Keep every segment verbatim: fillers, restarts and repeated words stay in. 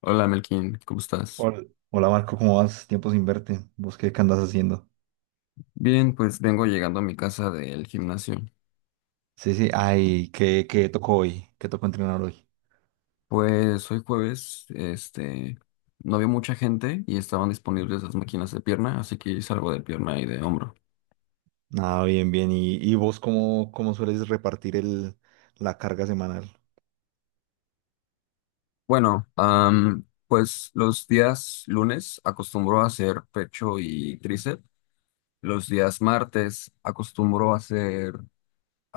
Hola Melkin, ¿cómo estás? Hola, hola, Marco, ¿cómo vas? Tiempo sin verte. Vos qué, qué andas haciendo? Bien, pues vengo llegando a mi casa del gimnasio. Sí, sí, ay, ¿qué, qué tocó hoy? ¿Qué tocó entrenar hoy? Pues hoy jueves, este, no había mucha gente y estaban disponibles las máquinas de pierna, así que hice algo de pierna y de hombro. Ah, bien, bien. ¿Y, y vos cómo, cómo sueles repartir el, la carga semanal? Bueno, am, pues los días lunes acostumbro a hacer pecho y tríceps. Los días martes acostumbro a hacer,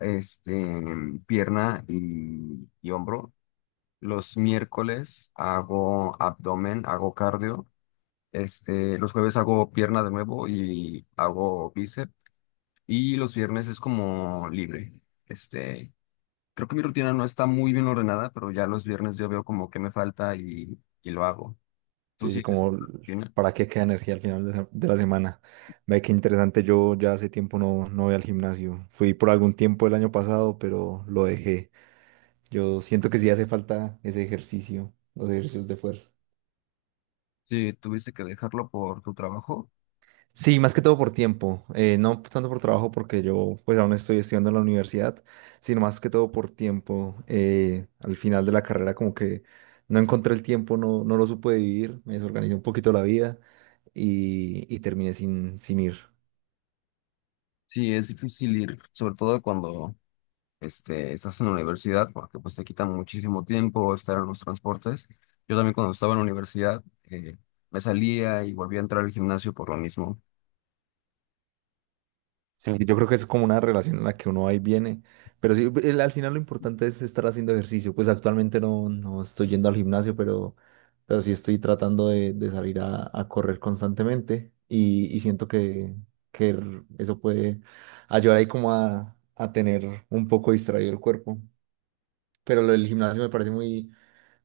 este, pierna y, y hombro. Los miércoles hago abdomen, hago cardio. Este, los jueves hago pierna de nuevo y hago bíceps. Y los viernes es como libre. Este, creo que mi rutina no está muy bien ordenada, pero ya los viernes yo veo como que me falta y, y lo hago. ¿Tú Sí, sí, sigues como con l- la rutina? para qué queda energía al final de, se- de la semana. Ve qué interesante, yo ya hace tiempo no, no voy al gimnasio. Fui por algún tiempo el año pasado, pero lo dejé. Yo siento que sí hace falta ese ejercicio, los ejercicios de fuerza. Sí, tuviste que dejarlo por tu trabajo. Sí, más que todo por tiempo, eh, no tanto por trabajo porque yo pues aún estoy estudiando en la universidad, sino más que todo por tiempo. Eh, al final de la carrera como que no encontré el tiempo, no, no lo supe vivir, me desorganicé un poquito la vida y, y terminé sin, sin ir. Sí, es difícil ir, sobre todo cuando este, estás en la universidad, porque pues te quitan muchísimo tiempo estar en los transportes. Yo también cuando estaba en la universidad eh, me salía y volvía a entrar al gimnasio por lo mismo. Sí, yo creo que es como una relación en la que uno va y viene, pero sí, el- al final lo importante es estar haciendo ejercicio, pues actualmente no, no estoy yendo al gimnasio, pero, pero sí estoy tratando de, de salir a, a correr constantemente y, y siento que, que r- eso puede ayudar ahí como a, a tener un poco distraído el cuerpo, pero lo del gimnasio me parece muy,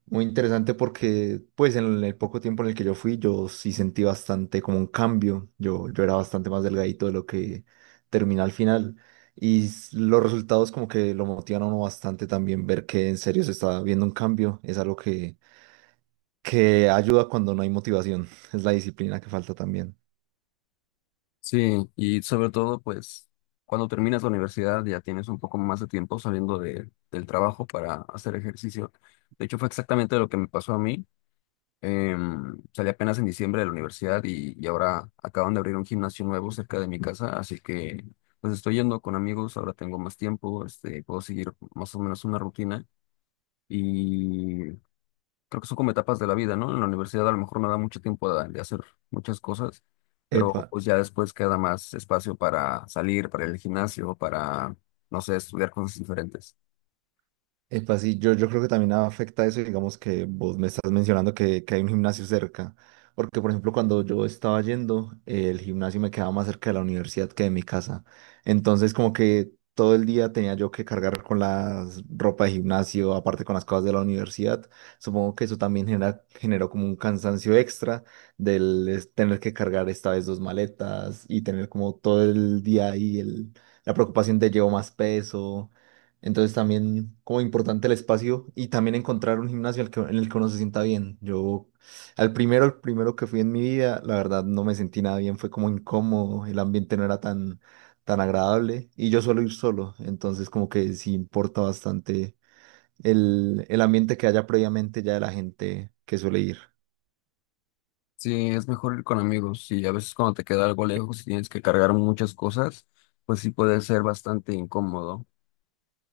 muy interesante porque pues en el poco tiempo en el que yo fui yo sí sentí bastante como un cambio. Yo, yo era bastante más delgadito de lo que terminé al final y s- los resultados como que lo motivan a uno bastante también ver que en serio se está viendo un cambio. Es algo que, que ayuda cuando no hay motivación. Es la disciplina que falta también. Sí, y sobre todo, pues, cuando terminas la universidad ya tienes un poco más de tiempo saliendo de, del trabajo para hacer ejercicio. De hecho, fue exactamente lo que me pasó a mí. Em, salí apenas en diciembre de la universidad y, y ahora acaban de abrir un gimnasio nuevo cerca de mi casa, así que pues estoy yendo con amigos. Ahora tengo más tiempo, este, puedo seguir más o menos una rutina. Y creo que son como etapas de la vida, ¿no? En la universidad a lo mejor no da mucho tiempo de, de hacer muchas cosas, pero Epa. pues ya después queda más espacio para salir, para el gimnasio, para, no sé, estudiar cosas diferentes. Epa, sí, yo, yo creo que también afecta eso, digamos que vos me estás mencionando que, que hay un gimnasio cerca, porque por ejemplo cuando yo estaba yendo, eh, el gimnasio me quedaba más cerca de la universidad que de mi casa, entonces como que todo el día tenía yo que cargar con la ropa de gimnasio, aparte con las cosas de la universidad, supongo que eso también genera, generó como un cansancio extra del es- tener que cargar esta vez dos maletas y tener como todo el día ahí el, la preocupación de llevo más peso, entonces también como importante el espacio y también encontrar un gimnasio al que- en el que uno se sienta bien. Yo al primero, el primero que fui en mi vida, la verdad no me sentí nada bien, fue como incómodo, el ambiente no era tan, tan agradable y yo suelo ir solo, entonces como que sí importa bastante el, el ambiente que haya previamente ya de la gente que suele ir. Sí, es mejor ir con amigos, y a veces cuando te queda algo lejos y tienes que cargar muchas cosas, pues sí puede ser bastante incómodo.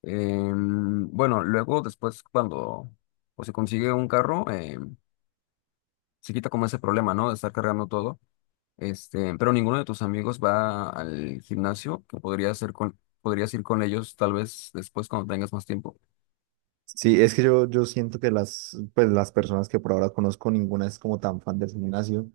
Em, bueno, luego después cuando, pues, se consigue un carro, em, se quita como ese problema, ¿no? De estar cargando todo. Este, pero ninguno de tus amigos va al gimnasio, que podría hacer con, podrías ir con ellos tal vez después cuando tengas más tiempo. Sí, es que yo, yo siento que las, pues, las personas que por ahora conozco, ninguna es como tan fan del gimnasio.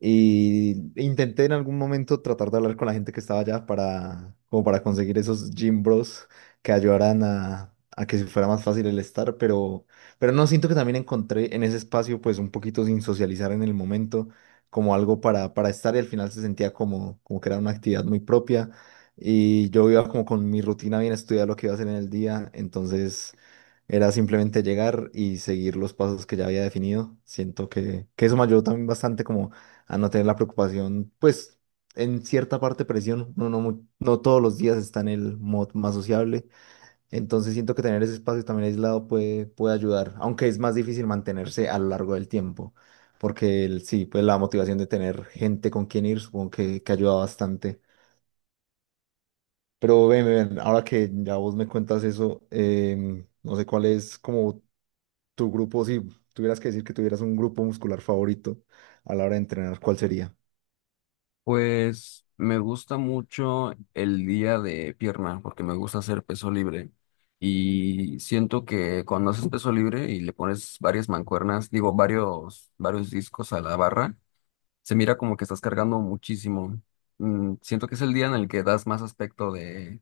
Y intenté en algún momento tratar de hablar con la gente que estaba allá para, como para conseguir esos gym bros que ayudaran a, a que fuera más fácil el estar, pero, pero no siento que también encontré en ese espacio, pues un poquito sin socializar en el momento, como algo para, para estar y al final se sentía como, como que era una actividad muy propia y yo iba como con mi rutina bien estudiada lo que iba a hacer en el día, entonces era simplemente llegar y seguir los pasos que ya había definido. Siento que, que eso me ayudó también bastante como a no tener la preocupación, pues en cierta parte presión, no, no, mu- no todos los días está en el mod más sociable, entonces siento que tener ese espacio también aislado puede, puede ayudar, aunque es más difícil mantenerse a lo largo del tiempo, porque el- sí, pues la motivación de tener gente con quien ir supongo que, que ayuda bastante. Pero ven, ven, ahora que ya vos me cuentas eso, em, no sé cuál es como tu grupo, si tuvieras que decir que tuvieras un grupo muscular favorito a la hora de entrenar, ¿cuál sería? Pues me gusta mucho el día de pierna, porque me gusta hacer peso libre. Y siento que cuando haces peso libre y le pones varias mancuernas, digo, varios, varios discos a la barra, se mira como que estás cargando muchísimo. Mm, siento que es el día en el que das más aspecto de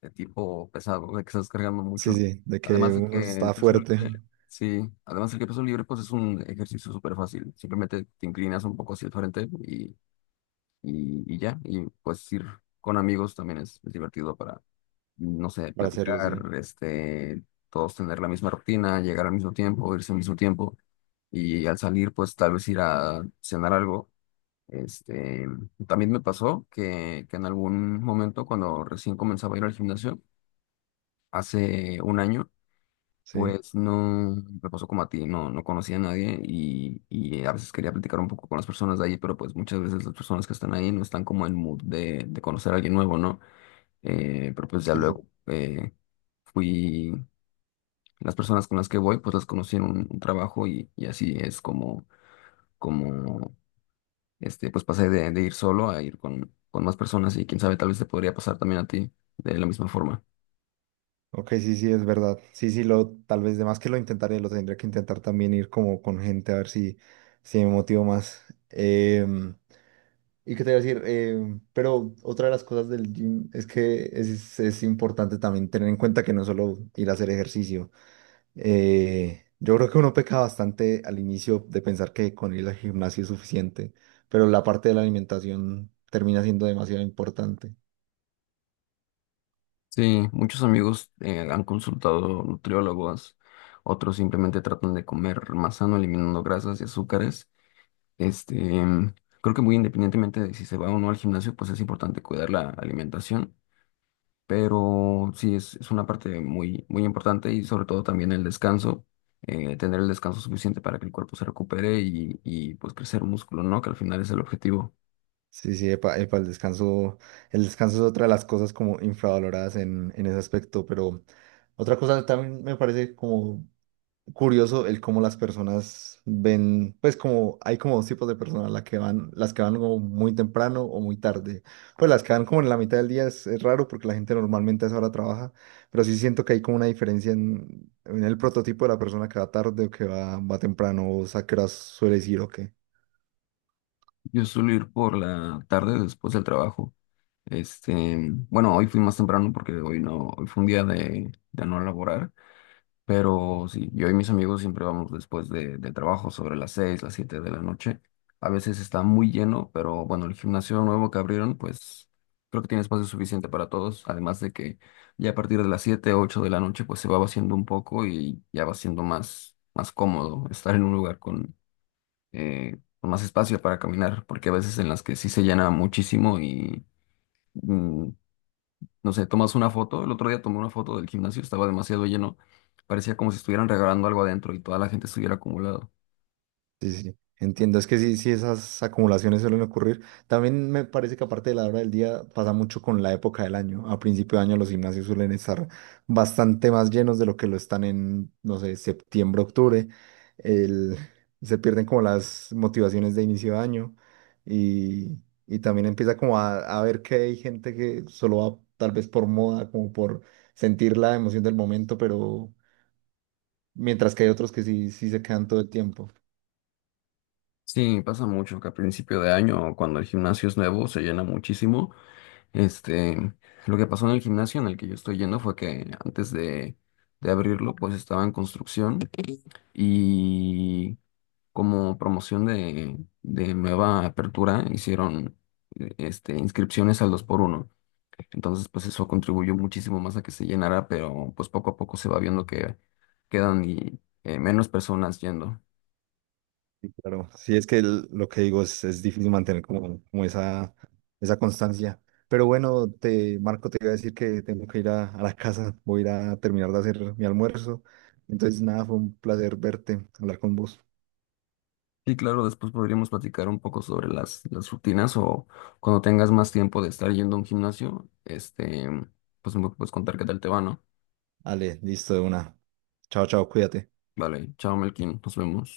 de tipo pesado, de que estás cargando Sí, mucho. sí, de que Además de uno que el está peso fuerte libre, sí, además de que el peso libre, pues es un ejercicio súper fácil. Simplemente te inclinas un poco hacia el frente y, y, y ya. Y pues ir con amigos también es, es divertido para, no sé, para hacerlo, platicar, sí. este, todos tener la misma rutina, llegar al mismo tiempo, irse al mismo tiempo. Y al salir, pues tal vez ir a cenar algo. Este, también me pasó que, que en algún momento, cuando recién comenzaba a ir al gimnasio, hace un año, Sí, pues no me pasó como a ti, no, no conocía a nadie y, y a veces quería platicar un poco con las personas de ahí, pero pues muchas veces las personas que están ahí no están como en mood de, de conocer a alguien nuevo, ¿no? Eh, pero pues ya sí, sí. luego eh, fui, las personas con las que voy, pues las conocí en un, un trabajo, y, y así es como, como, este, pues pasé de, de ir solo a ir con, con más personas, y quién sabe, tal vez te podría pasar también a ti de la misma forma. Ok, sí, sí, es verdad. Sí, sí, lo, tal vez de más que lo intentaré, lo tendré que intentar también ir como con gente a ver si, si me motivo más. Em, ¿Y qué te iba a decir? Em, pero otra de las cosas del gym es que es, es importante también tener en cuenta que no es solo ir a hacer ejercicio. Eh, yo creo que uno peca bastante al inicio de pensar que con ir al gimnasio es suficiente, pero la parte de la alimentación termina siendo demasiado importante. Sí, muchos amigos eh, han consultado nutriólogos, otros simplemente tratan de comer más sano, eliminando grasas y azúcares. Este, em, creo que, muy independientemente de si se va o no al gimnasio, pues es importante cuidar la alimentación, pero sí es, es una parte muy, muy importante, y sobre todo también el descanso. Eh, tener el descanso suficiente para que el cuerpo se recupere y, y pues crecer músculo, ¿no? Que al final es el objetivo. Sí, sí, epa, epa, el descanso, el descanso es otra de las cosas como infravaloradas en, en ese aspecto, pero otra cosa también me parece como curioso el cómo las personas ven, pues como hay como dos tipos de personas, las que van, las que van como muy temprano o muy tarde. Pues las que van como en la mitad del día es, es raro porque la gente normalmente a esa hora trabaja, pero sí siento que hay como una diferencia en, en el prototipo de la persona que va tarde o que va, va temprano, o sea, que suele ir o qué. Yo suelo ir por la tarde después del trabajo. Este, bueno, hoy fui más temprano porque hoy no, hoy fue un día de, de no laborar, pero sí, yo y mis amigos siempre vamos después de, del trabajo sobre las seis las siete de la noche. A veces está muy lleno, pero bueno, el gimnasio nuevo que abrieron, pues creo que tiene espacio suficiente para todos, además de que ya a partir de las siete ocho de la noche, pues se va vaciando un poco y ya va siendo más, más cómodo estar en un lugar con eh, con más espacio para caminar, porque a veces en las que sí se llena muchísimo y, mm, no sé, tomas una foto. El otro día tomé una foto del gimnasio, estaba demasiado lleno, parecía como si estuvieran regalando algo adentro y toda la gente estuviera acumulado. Sí, sí, entiendo. Es que sí, sí, esas acumulaciones suelen ocurrir. También me parece que aparte de la hora del día pasa mucho con la época del año. A principio de año los gimnasios suelen estar bastante más llenos de lo que lo están en, no sé, septiembre, octubre. El, se pierden como las motivaciones de inicio de año y, y también empieza como a, a ver que hay gente que solo va tal vez por moda, como por sentir la emoción del momento, pero mientras que hay otros que sí, sí se quedan todo el tiempo. Sí, pasa mucho que a principio de año, cuando el gimnasio es nuevo, se llena muchísimo. Este, lo que pasó en el gimnasio en el que yo estoy yendo fue que antes de, de abrirlo, pues estaba en construcción, y como promoción de, de nueva apertura, hicieron, eh, este, inscripciones al dos por uno. Entonces, pues eso contribuyó muchísimo más a que se llenara, pero pues poco a poco se va viendo que quedan, y, eh, menos personas yendo. Sí, claro, sí, es que el- lo que digo es, es difícil mantener como, como esa, esa constancia. Pero bueno, te, Marco, te iba a decir que tengo que ir a, a la casa, voy a ir a terminar de hacer mi almuerzo. Entonces, nada, fue un placer verte, hablar con vos. Y claro, después podríamos platicar un poco sobre las, las rutinas, o cuando tengas más tiempo de estar yendo a un gimnasio, este, pues me puedes contar qué tal te va, ¿no? Ale, listo, de una. Chao, chao, cuídate. Vale, chao Melkin, nos vemos.